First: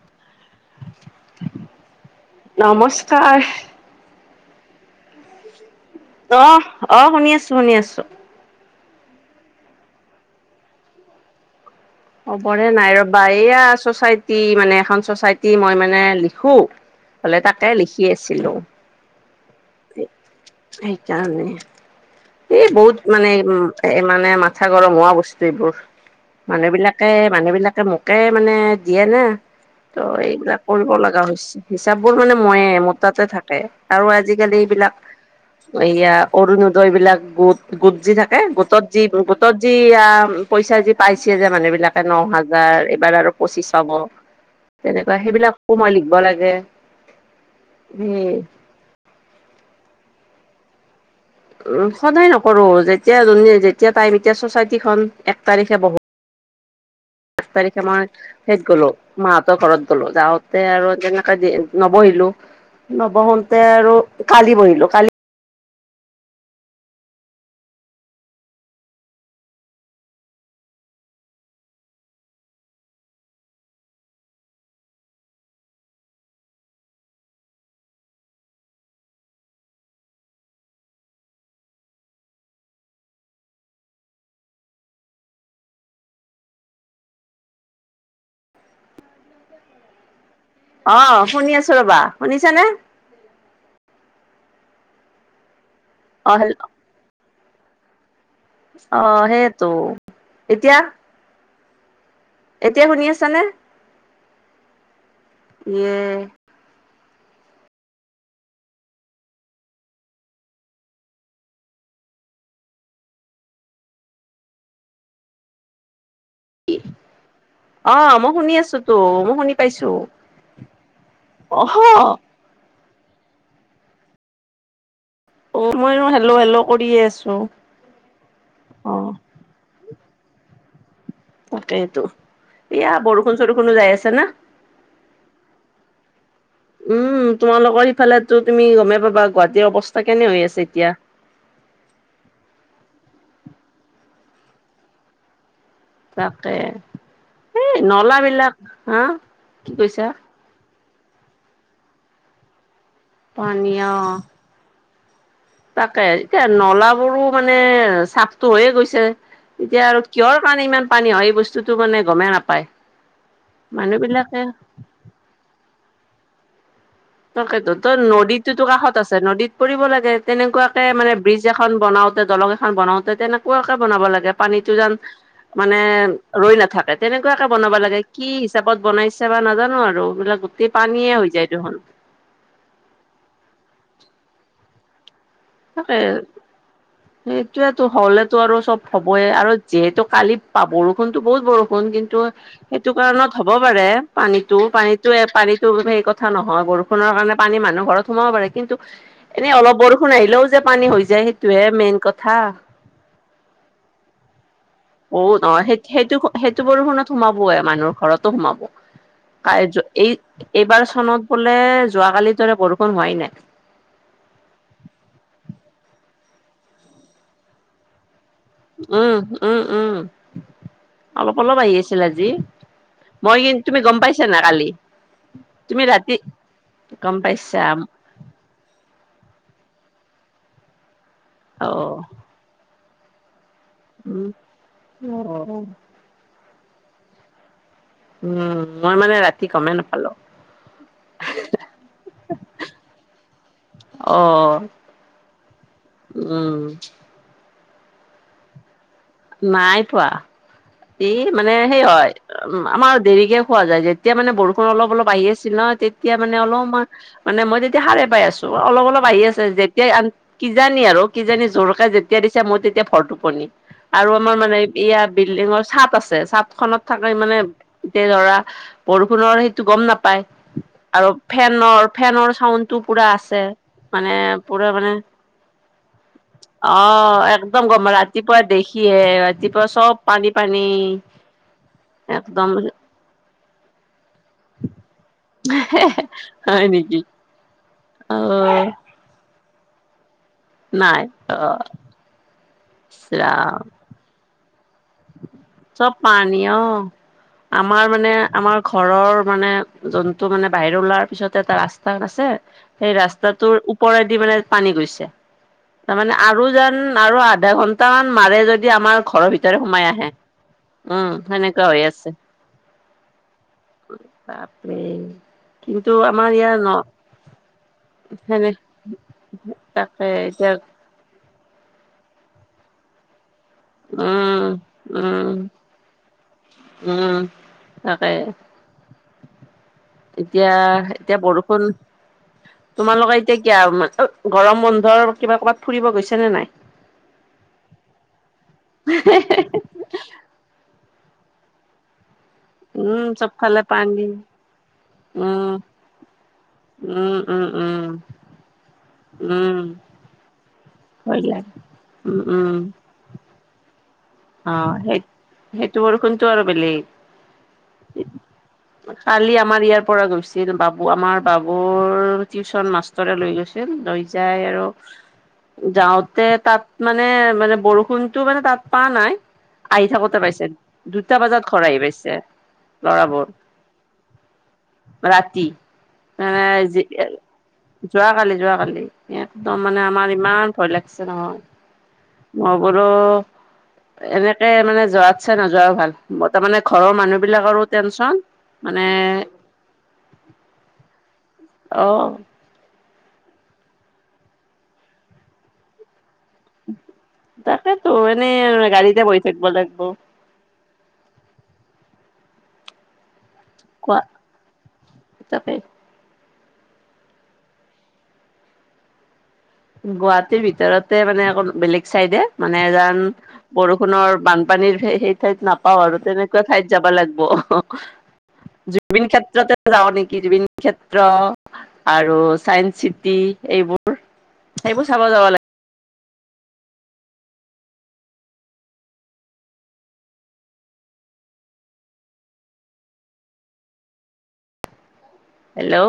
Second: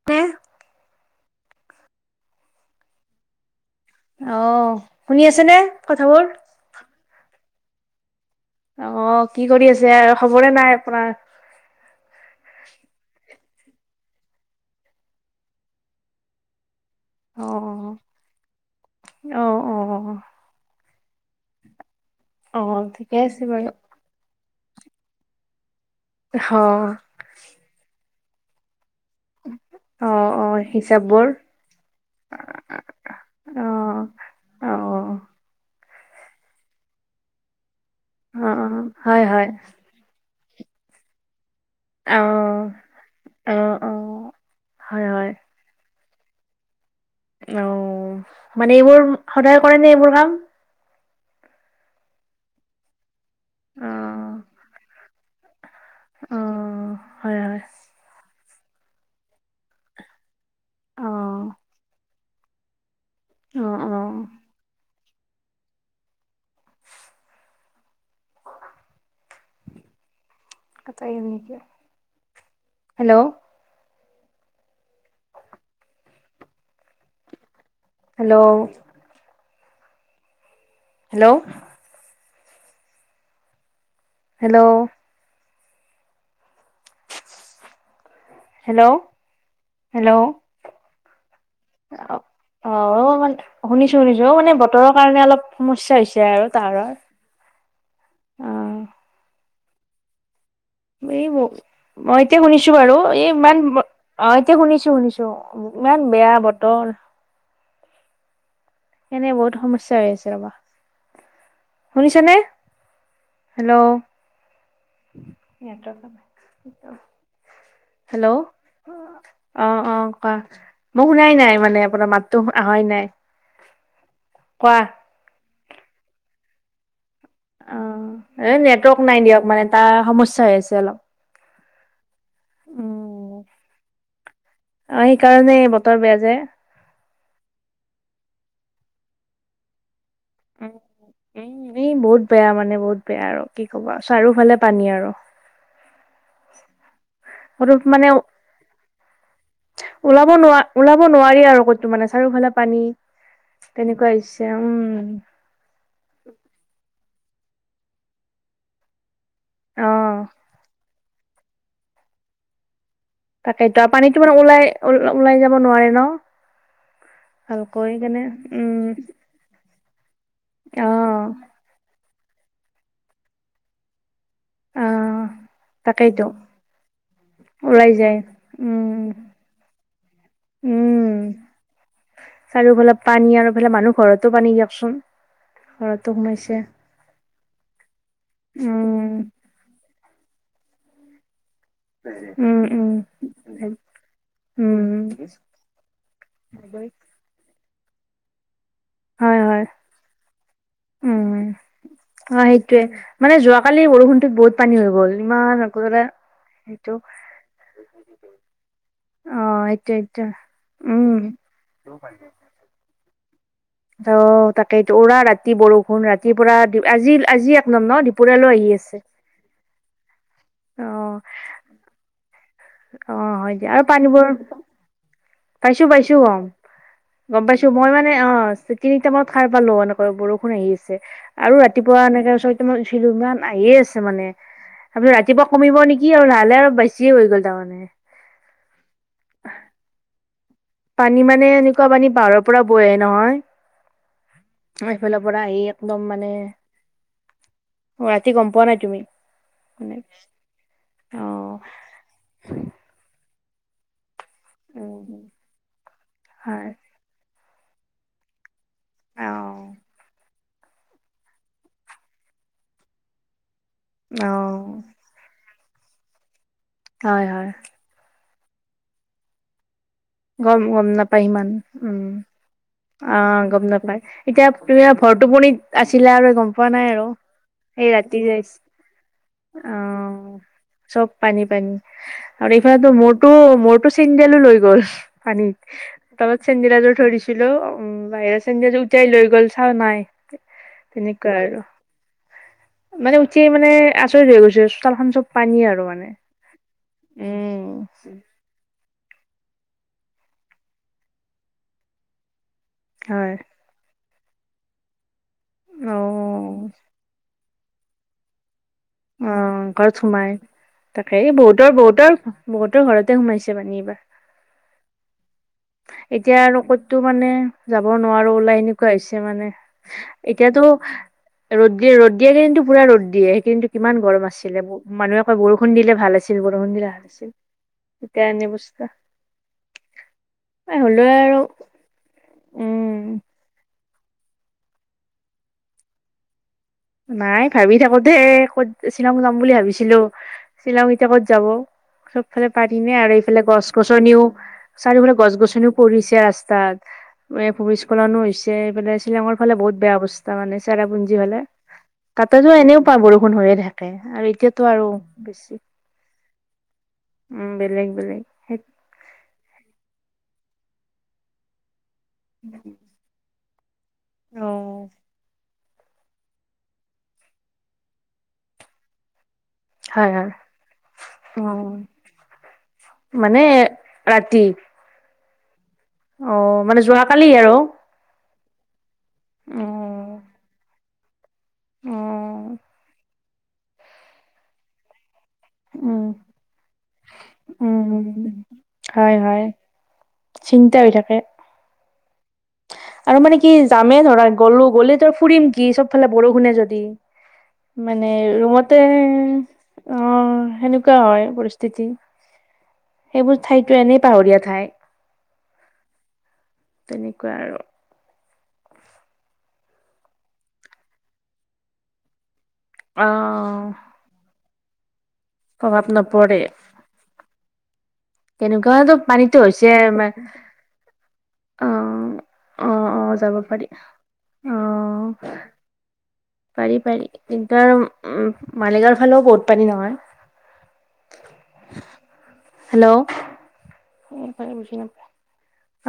[unintelligible] নমস্কাৰ অ শুনি আছে নে কথাবোৰ অ অ শুনি আছোঁ শুনি আছোঁ অ কি কৰি আছে খবৰে নাই আপোনাৰ পৰে নাই ৰবা এইয়া চচাইটি মানে এখন চচাইটি মই মানে লিখো [inaudible] তাকে লিখি আছিলো অ সেইকাৰণে অ অ এই বহুত ঠিকে মানে আছে এইবোৰ বাৰু এই মানে মাথা গৰম হোৱা বস্তু এইবোৰ অ মানুহবিলাক মানুহ বিলাকে মোকে মানে দিয়ে ন ত অ অ এইবিলাক কৰিব লগা হিচাপবোৰ হৈছি হিচাপবোৰ মইয়ে মোৰ তাতে থাকে অ আৰু আজিকালি অ এইবিলাক অ এইয়া অৰুণোদয়বিলাক গোট গোট যি থাকে অ গোটত যি হয় হয় গোটত যি আ পইচা যি পাইছে যে মানুহ বিলাক অ ন হাজাৰ এইবাৰ আৰু অ পঁচিছ হব অ হয় তেনেকুৱা হয় সেইবিলাকো মই লিখিব লাগে সেই মানে এইবোৰ সদায় কৰে নে এইবোৰ কাম উ সদায় নকৰো যেতিয়া যোনে অ যেতিয়া টাইম এতিয়া চচাইটি খন এক তাৰিখে ব অ হয় এক হয় তাৰিখে মই হেইত গ'লো মাহতৰ ঘৰত গলো যাওঁতে আৰু অ তেনেকে নবহিলো নবহোতে অ আৰু অ কালি বহিলো কালি hello hello hello hello hello hello অ শুনি আছো ৰবা অ শুনিছানে অ অ মান শুনিছো শুনিছো অ মানে বতৰৰ কাৰণে অলপ সমস্যা হৈছে এতিয়া অ আৰু হেল্ল' তাৰাৰ অ অ সেইটো এতিয়া এই বোৰ এতিয়া শুনিছো বাৰু শুনি এই আছানে? ইমান অ এতিয়া শুনিছো শুনিছো ইয়ে ইমান বেয়া বতৰ এনে বহুত সমস্যা হৈ আছে আমাৰ শুনিছ নে হেল্লৌ' [unintelligible] অ মই হেল্লৌ' শুনি আছো তো মই শুনি অ পাইছো। অ কোৱা মই শুনাই নাই অহ মানে আপোনাৰ মাত তো আহাই নাই কোৱা অ মই হেল্লৌ হেল্লৌ কৰিয়ে আছো অ এই অ নেটৱৰ্ক নাই দিয়ক মানে তাৰ সমস্যা হৈ আছে অলপ তাকেইটো এয়া উম বৰষুণ চৰষুণো যায় আছে না অ সেইকাৰণে বতৰ বেয়া যে উম তোমালোকৰ ইফালো তুমি গমেই পাবা গুৱাহাটীৰ অৱস্থা কেনে হৈ আছে উম, এতিয়া উম এই বহুত বেয়া মানে বহুত বেয়া আৰু কি ক'বা চাৰিওফালে পানী আৰু তাকে এই ক'তো মানে নলা বিলাক হা কি কৈছা? ওলাব নোৱ ওলাব নোৱাৰি আৰু কতো মানে চাৰিওফালে পানী পানী অ তেনেকোৱা হৈছে উম তাকে এতিয়া নলাবোৰো মানে চাফটো হৈয়ে গৈছে এতিয়া আৰু অ', কিহৰ কাৰণে ইমান পানী হয় এই বস্তুটো মানে গমেই নাপায় তাকেইতো আৰু মানুহ পানীতো মানে বিলাকে ওলাই ওলাই যাব নোৱাৰে ন তাকেতো ভালকৈ তই কেনে নদীটোতো উম, কাষত আছে নদীত পৰিবলে দে তেনেকোৱাকে মানে অ', ব্ৰিজ এ খন বনাওতে দলং এখন বনাওতে তেনেকোৱাকে বনাব লাগে পানীতো যেন অ', মানে তাকেইতো ৰৈ নাথাকে তেনেকোৱাকে বনাব ওলাই লাগে যায় কি হিচাপত উম, বনাইছে বা নাজানো আৰু এইবিলাক টেই পানীয়ে উম, হৈ যায় দেখোন চাৰিওফালে পানী আৰু ইফালে মানুহ ঘৰতো পানী দিয়কচোন তাকে ঘৰতো সোমাইছে সেইটোৱেতো হলেতো আৰু চব উম, হ'বই আৰু যিহেতু কালি পা বৰষুণতো বহুত বৰষুণ কিন্তু উম, সেইটো উম, কাৰণত হ'ব পাৰে পানীতো উম, পানীতো এ পানীত সেইটো সেই কথা নহয় বৰষুণৰ কাৰণে পানী মানুহ ঘৰত সোমাব পাৰে কিন্তু হয়, এনে হয়। অলপ বৰষুণ আহি দিলেও যে পানী হৈ যায়, সেইটোহে মেইন কথা। গোটে মানে যোৱা কালি বৰষুণতো বহুত পানী হৈ গ'ল। অ ইমান নহয় সেই একেবাৰে সেইটো সেইটো বৰষুণত সোমাবই মানুহৰ ঘৰতো সোমাব অ এইটো এই এইটো এইবাৰ উম চনত বোলে যোৱাকালিৰ দৰে বৰষুণ হোৱাই নাই ত তাকেইতো উৰা ৰাতি বৰষুণ ৰাতিৰ পৰা আজি আজি এক নাম ন দুপৰীয়ালৈ আহি আছে উম উম উম অ অলপ অলপ আহি আছিল আজি অ মই হয় কিন্তু দিয়া তুমি আৰু গম পাইছা পানীবোৰ না কালি তুমি পাইছো পাইছো ৰাতি গম গম পাইছো মই মা অ তিনি টাইমত খাই পালো এনেকৈ বৰষুণ আহি আছে আৰু অ ৰাতিপুৱা এনেকে ছয়টা মান শ্বিলুঙাত আহিয়েই আছে উম মানে তাৰপিছত অ ৰাতিপুৱা কমিব নেকি আৰু লাহ লাহে আৰু বেছিয়ে হৈ গ'ল। তাৰমানে। উম মই মানে ৰাতি গমেই নাপালো। পানী মানে এনেকোৱা পানী পাহাৰৰ পৰা বৈ আহে নহয়। অ আমাৰ সেইফালৰ পৰা আহি একদম মানে উম অ ৰাতি গম পোৱা নাই তুমি? নাই মানে পোৱা, এই মানে অ', হেৰি হয় উম আমাৰ দেৰিকে শুৱা যায় যে তেতিয়া মানে বৰষুণ অলপ অলপ উম, আহি আছিল ন, তেতিয়া মানে হয়। অলপমান মানে মই তেতিয়া সাৰে পাই আছো, অলপ অলপ আহি আছে অ', যেতিয়াই আ কিজানি আৰু কিজানি জোৰকে যেতিয়া দিছে, মই তেতিয়া ভৰটোপনি। আৰু আমাৰ মানে অ', এইয়া বিল্ডিঙৰ চাট আছে, চাট খনত থাকে হয়, মানে হয়, এতিয়া ধৰা, বৰষুণৰ সেইটো গম নাপায়। গম গম আৰু নাপাই ইমান ফেনৰ উম ফেনৰ চাউণ্ডটো পুৰা আছে আহ গম নাপায়। মানে এতিয়া পুৰা তুমি মানে এয়া ভৰটোপনিত আছিলা আৰু গম পোৱা অ নাই আৰু একদম গম সেই ৰাতি ৰাতিপুৱা যাই দেখিহে ৰাতিপুৱা চব পানী অ' পানী চব পানী পানী আৰু একদম এইফালেতো মোৰ তো মোৰতো চেণ্ডেলো লৈ গ'ল পানীত, তলত হয় চেণ্ডেল এযোৰ নেকি? থৈ দি ছিলো উম বাহিৰৰ অ' চেণ্ডেল উটাই লৈ গল চোৱা নাই নাই তেনেকোৱা আৰু। অ' মানে উঠি ইচৰাম মানে আচৰিত হৈ গৈছো চোতালখন চব পানী আৰু চব মানে পানী অ'। আমাৰ মানে উম। আমাৰ ঘৰৰ মানে জন্তু মানে বাহিৰত ওলোৱাৰ পিছত এটা ৰাস্তাত আছে সেই হয় ৰাস্তাটোৰ ওপৰেদি মানে পানী গৈছে। তাৰমানে আৰু অ', যেন আৰু আধা ঘণ্টা মান মাৰে যদি আমাৰ ঘৰৰ অ ভিতৰত ঘৰত সোমাই, তাকেই সেনেকুৱা বহুতৰ হৈ আছে বহুতৰ, বহুতৰ ঘৰতে সোমাইছে পানী এইবাৰ। বাপৰে। কিন্তু আমাৰ এতিয়া ইয়াৰ আৰু ন ক'তো মানে যাব নোৱাৰো সেনে ওলাই, এনেকুৱা হৈছে মানে। তাকে এতিয়া এতিয়াতো ৰ'দ দিয়ে, ৰ'দ দিয়ে কিন্তু পুৰা ৰ'দ দিয়ে, কিন্তু কিমান গৰম উম। আছিলে, মানুহে উম, কয় বৰষুণ দিলে ভাল আছিল, বৰষুণ দিলেই ভাল উম, আছিল। তাকে এতিয়া এনে অৱস্থা। এতিয়া, এ এতিয়া হ'লেও আৰু বৰষুণ, উম। তোমালোকৰ এতিয়া এতিয়া [unintelligible] গৰম বন্ধৰ কিবা ক'ৰবাত ফুৰিব গৈছে নে নাই? নাই ভাবি থাকো দেই, ক'ত শ্বিলং যাম বুলি ভাবিছিলোঁ। শ্বিলং এতিয়া ক'ত যাব চব ইফালে পানীয়েই উম আৰু এইফালে চবফালে গছ- পানী গছনিও, চাৰিওফালে গছ উম -গছনিও পৰিছে ৰাস ৰাস্তাত উম উম উম ভূৰিস্খলনো হৈছে এইফালে শ্বিলঙৰ ফালে উম বহুত বেয়া অৱস্থা মানে চেৰাপুঞ্জী ভয় ফালে। লাগে উম তাতেতো উম এনেও পুৰা বৰষুণ হৈ থাকে। আৰু অ এতিয়াতো আৰু সেই বেছি সেইটো বৰষুণটো আৰু বেলেগ উম বেলেগ বেলেগ। কালি আমাৰ ইয়াৰ পৰা গৈছিল বাবু আমাৰ বাবুৰ টিউচন মাষ্ট মাষ্টৰে লৈ গৈছিল লৈ যাই সেই আৰু যাওঁতে তাত মানে মানে বৰষুণটো মানে তাত পা নাই। আহি হয় থাকোতে হয় পাইছে দুটা বজাত ঘৰ আহি পাইছে। ল'ৰাবোৰ মানে ৰাতি। ৰাতি মানে যোৱাকালি যোৱাকালি। অ একদম মানে আমাৰ ইমান ভয় লাগিছে অ নহয় মই বোলো এনেকে মানে যোৱাত ইচ্ছা নোযোৱাও ভাল, উম মই তাৰমানে ঘৰৰ মানুহ বিলাকৰো টেনচন উম, মানে হয় হয় চিন্তা হৈ থাকে। অহ। আৰু মানে কি যামে ধৰা গ'লো, গ'লে তাত ফুৰিম কি চব ফালে বৰষুণেই যদি। তাকেতো মানে এনেই ৰুমতে গাড়ীতে বহি থাকিব লাগিব অ সেনেকুৱা হয় পৰিস্থিতি। সেইবোৰ ঠাইতো কোৱা এনেই পাহৰীয়া ঠাই, তাকে তেনেকুৱা আৰু। গুৱাহাটীৰ ভিতৰতে মানে, অকন বেলেগ চাইডে মানে অ বৰষুণৰ বান পানীৰ সেই ঠাইত নাপাও প্ৰভাৱ আৰু নপৰে তেনেকুৱা ঠাইত যাব লাগিব। তেনেকুৱাতো জুবিন পানীতো ক্ষেত্ৰতে হৈছে যাওঁ মা- নেকি জুবিন ক্ষেত্ৰ। অ আৰু অ চাইন্স অ চিটি যাব পাৰি এইবোৰ, অ সেইবোৰ চাব যাব লাগে। পাৰি পাৰি ইণ্টাৰ উম মালিগাঁওৰ ফালেও বহুত পানী নহয়। হেল্ল' [unintelligible]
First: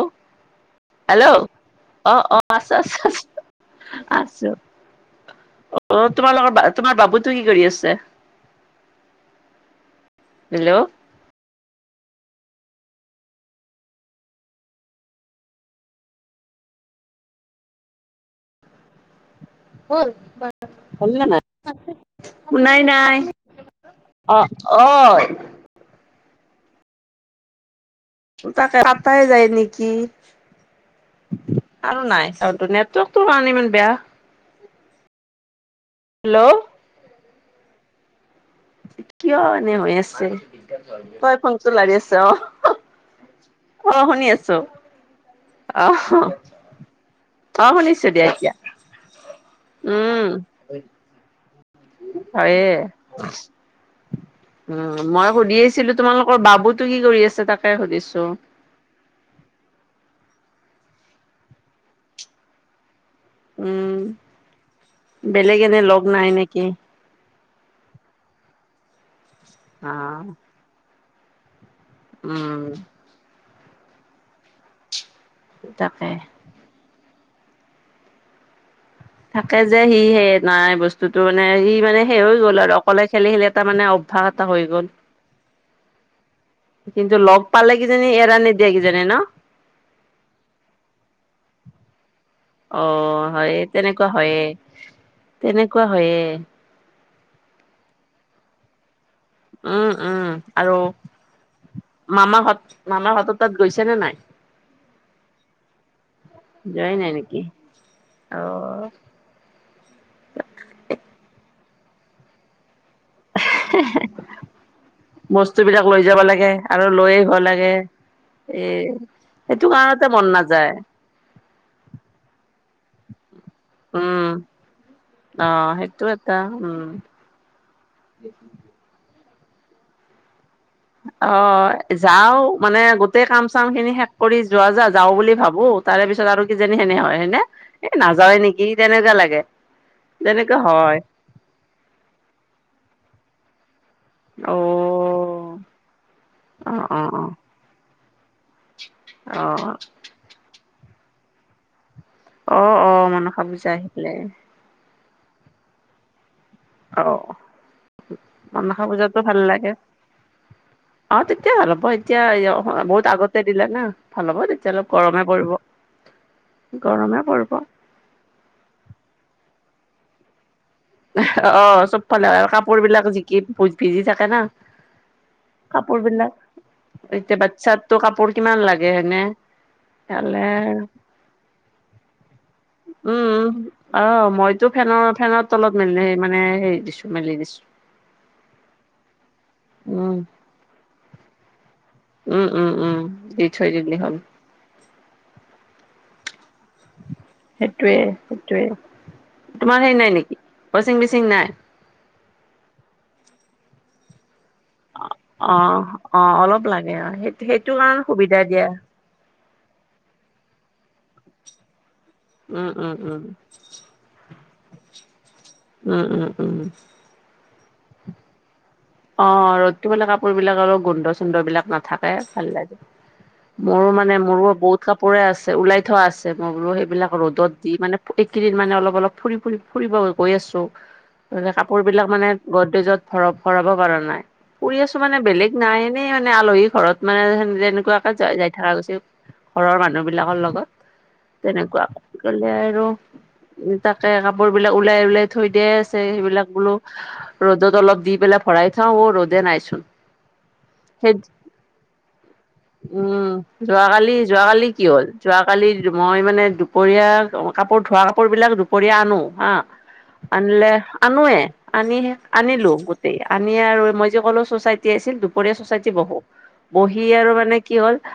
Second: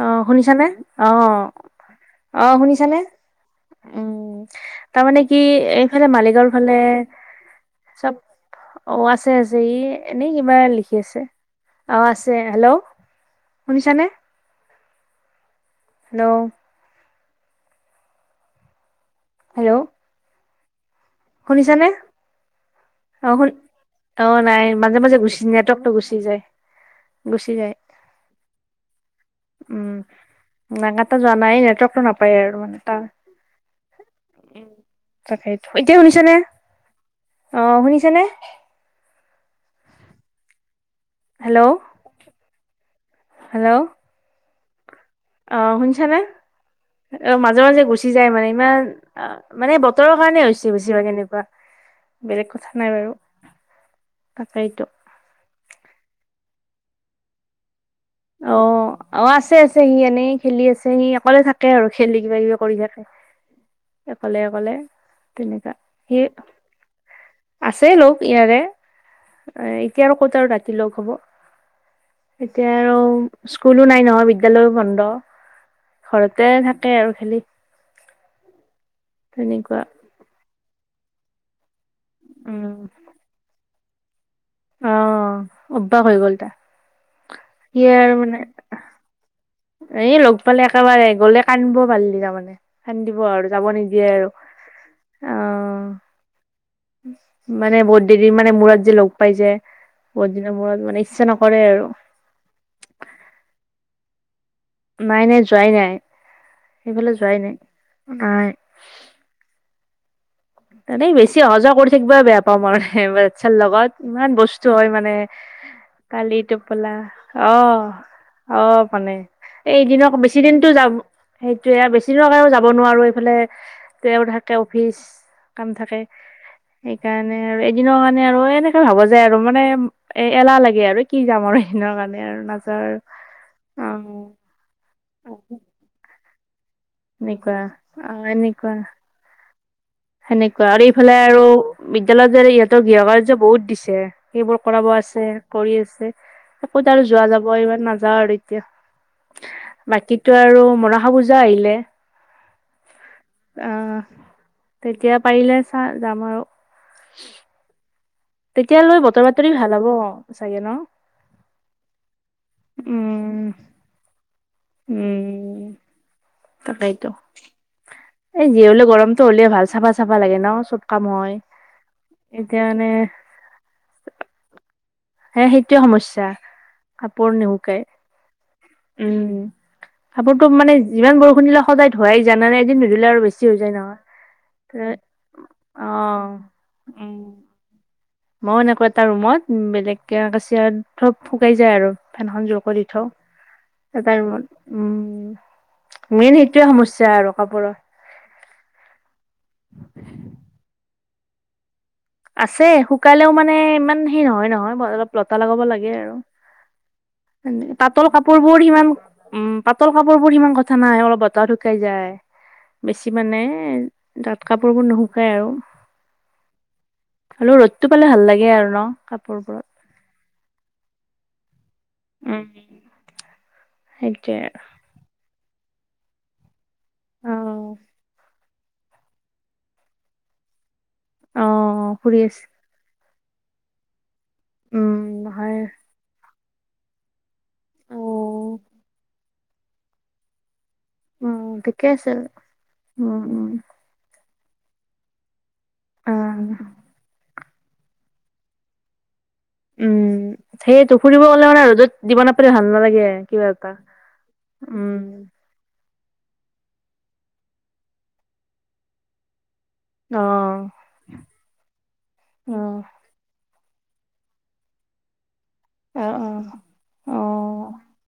অ শুনিছানে অ হেল্ল' অ আছো আছো শুনিছানে। আছো উম আছো তাৰমানে কি অ এইফালে তোমাৰ মালিগাঁওৰ লগৰ ফালে তোমাৰ বাবুতো কি কৰি আছে চব অ আছে আছে ই এনেই কিবা হেল্ল' লিখি আছে। অ আছে হেল্ল' শুনিছানে। হেল্ল' হেল্ল' [unintelligible] হলনে নাই শুনিছানে শুনাই নাই অ শুন অ নাই মাজে মাজে গুচি নেটৱৰ্কটো গুচি যায় গুচি যায়। তাকে কাটাই যায় নেকি? নাই কাটা যোৱা নাই এই আৰু নেটৱৰ্কটো নাই নাপায় আৰু চাউনটো মানে তাৰ নেটৱৰ্কটো কাৰণে ইমান বেয়া তাকেইতো এতিয়া শুনিছে নে হেল্ল' অ', শুনিছে নে। কিয় এনে হৈ আছে। তই হেল্ল' ফোনটো লাৰি আছ অ', হেল্ল' আহ শুনি আছোঁ। অ অহ। শুনিছানে অ', মাজে, মাজে গুচি যায় মানে ইমান অ', মানে বতৰৰ উম কাৰণে হৈছি। [unintelligible] কেনেকুৱা বেলেগ হয়ে কথা নাই বাৰু তাকেইটো উম মই সুধি আছিলোঁ তোমালোকৰ বাবুতো কি কৰি আছে তাকে সুধিছোঁ। অ', অ', আছে, আছে সি এনেই খেলি আছে সি অকলে থাকে আৰু খেলি কিবা- কিবি কৰি থাকে। উম অকলে অকলে বেলেগ তেনেকা এনে লগ সি নাই নেকি আছে লগ ইয়াৰে এ এতিয়া আৰু অ ক'ত আৰু ৰাতি লগ হ'ব। উম। এতিয়া আৰু স্কুলো নাই নহয় বিদ্যালয়ও বন্ধ। তাকে। ঘৰতে থাকে আৰু খেলি। থাকে যে তেনেকুৱা সি সে নাই বস্তুটো মানে সি মানে শেষ হৈ গ'ল আৰু উম অকলে খেলি, খেলি এটা মানে। [unintelligible] অ', অভ্যাস হৈ গ'ল তাৰ। কিন্তু লগ পালে সি কিজানি আৰু এৰা মানে নিদিয়ে কিজানি ন। এই ল'গ পালে একেবাৰে গ'লে কান্দিব পাৰিলি তাৰমানে অ কান্দিব আৰু হয় যাব নিদিয়ে তেনেকুৱা আৰু হয়ে অ'। [unintelligible] মানে ব দেৰিৰ মানে মূৰত যে লগ পাই যায় উম বহুত দিনা মূৰত মানে ইচ্ছা নকৰে আৰু। মামাহত মামা হতত তাত গৈছে নে নাই। নাই, নাই যোৱাই নাই নাই সেইফালে যোৱাই নেকি নাই অ নাই। এনে বেছি অহা যোৱা কৰি থাকিবা বেয়া [unintelligible] আৰু বাচ্ছাৰ লগত ইমান বস্তু হয় মানে বস্তু বিলাক লৈ যাব লাগে কালিতো [unintelligible] আৰু লৈ আহিব লাগে অ', এ অ', সেইটো কাৰণতে [unintelligible] মন বেছি নাযায় দিনটো যাব। সেইটোৱে আৰু বেছি দিনৰ কাৰণেও যাব নোৱাৰো এইফালে তেওঁৰ উম থাকে অফিচ অ কাম থাকে সেইটো এটা উম সেইকাৰণে আৰু এদিনৰ কাৰণে আৰু এনেকে ভাবা যায় আৰু মানে এ এলাহ লাগে আৰু কি অ যাম আৰু এদিনৰ কাৰণে যাও আৰু মানে নাযাওঁ গোটেই কাম চাম খিনি শেষ আৰু অ'। কৰি যোৱা যা যাওঁ বুলি ভাবোঁ তাৰে পিছত আৰু কিজানী সেনে হয় হয় নে এনেকুৱা এই অ নাযাওঁ নেকি এনেকুৱা তেনেকুৱা লাগে তেনেকুৱা সেনেকুৱা আৰু হয়। এইফালে আৰু বিদ্যালয়ৰ যে ইহঁতৰ গৃহ কাৰ্য বহুত দিছে অ সেইবোৰ কৰাব আছে। কৰি আছে অ আ'ত অ আৰু যোৱা যাব ইমান নাযাও আৰু এতিয়া। অ'। বাকীতো আৰু মনাসা পূজা আহিলে। অ', অ', মনসা পূজা আহ আহিলে। তেতিয়া পাৰিলে চা যাম আৰু। অ'। তেতিয়া মনসা লৈ পূজাতো বতৰ বাতৰি লাগে ভাল হ'ব চাগে ন। অ', তেতিয়া ভাল হ'ব এতিয়া বহুত আগতে উম দিলা না। ভাল হ'ব তেতিয়া অলপ গৰমে পৰিব উম তাকেইতো গৰমে পৰিব। এই জি হ'লে গৰমটো হ'লে ভাল চাফ, চাফা লাগে চব। কাম হয় অ চবফালে এতিয়া কাপোৰ মানে বিলাক জিকি ভিজি থাকে না হে সেইটোৱে কাপোৰ সমস্যা বিলাক কাপোৰ এতিয়া নুশুকাই বাচ্ছাটো কাপোৰ কিমান লাগে হয়নে ইফালে কাপোৰতো মানে যিমান বৰষুণ দিলে সদায় ধোৱাই যায় নলে এদিন নুধুলে আৰু বেছি হৈ যায় নহয় টো ফেনৰ ফেনৰ তলত অ মেলি মানে হেৰি দিছো মেলি দিছো মই এনেকুৱা এটা ৰুমত উম বেলেগকে কাচিয়া চব শুকাই যায় আৰু ফেনখন উম জো উম কৰি উম দি থৈ দিলি থওঁ হ'ল এটি ৰুমত উম মেইন সেইটোৱে সমস্যা আৰু কাপোৰৰ প্ৰে হেইতোৱে তোমাৰ হেৰি নাই নিকি ৱাচিং মেচিং নাই আছে শুকালেও মানে ইমান হেৰি নহয় নহয় অলপ লতা অ লগাব লাগে আৰু অ অলপ লাগে অ সেই সেইটো হয়নাই কাৰণে পাতল কাপোৰ সুবিধা বোৰ দিয়া সিমান উম পাতল কাপোৰ বোৰ সিমান কথা নাই অলপ বতাহ শুকাই যায় উম উম বেছি উম মানে ডাঠ কাপোৰবোৰ নুশুকাই আৰু উম উম উম হলেও ৰ'দটো পালে ভাল লাগে আৰু ন অ কাপোৰবোৰত ৰ'দটো পালে কাপোৰ বিলাক অল গোন্ধ চুন্ধ বিলাক নাথাক প্ৰায় উম, ভাল লাগে মোৰো মানে সেইটোৱে মোৰো আৰু। বহুত কাপোৰে আছে ওলাই থোৱা আছে মই বোলো সেই বিলাক ৰ'দত দি অ', মানে এইকেইদিন মানে অলপ অলপ ফুৰি ফুৰি ফুৰিব গৈ আছো ত কাপোৰ অ', বিলাক ফুৰি মানে আছে, গদৰেজত ভৰ ভৰাব পৰা নাই ফুৰি আছো উম, মানে বেলেগ নহয় নাই এনেই মানে আলহী ঘৰত মানে যেনেকুৱাকে যাই যাই অ', থকা গৈছে ঘৰৰ মানুহ বিলাকৰ লগত উম, ঠিকে আছে, তেনেকুৱাকে কলে আৰু উম তাকে কাপোৰ বিলাক ওলাই ওলাই থৈ দিয়াই আছে সেইবিলাক অ', বোলো ৰ'দত অলপ দি পেলাই ভৰাই থওঁ অ ৰ'দে নাইচো উম সেইটো ফুৰিব গলে মানে আৰু ৰদত দিব নাপালে ভাল নালাগে উম কিবা এটা উম কালি মই মানে দুপৰীয়া কাপোৰ ধোৱা কাপোৰ বিলাক দুপৰীয়া আনো হা অ', আনিলে আনোৱে আনি আনিলো অ', গোট আনি আৰু মই যে কলেো চ'চাইটি আছিল দুপৰীয়া চচাইটি বহো অ', বহি অ', আৰু মানে অ'। কি হ'ল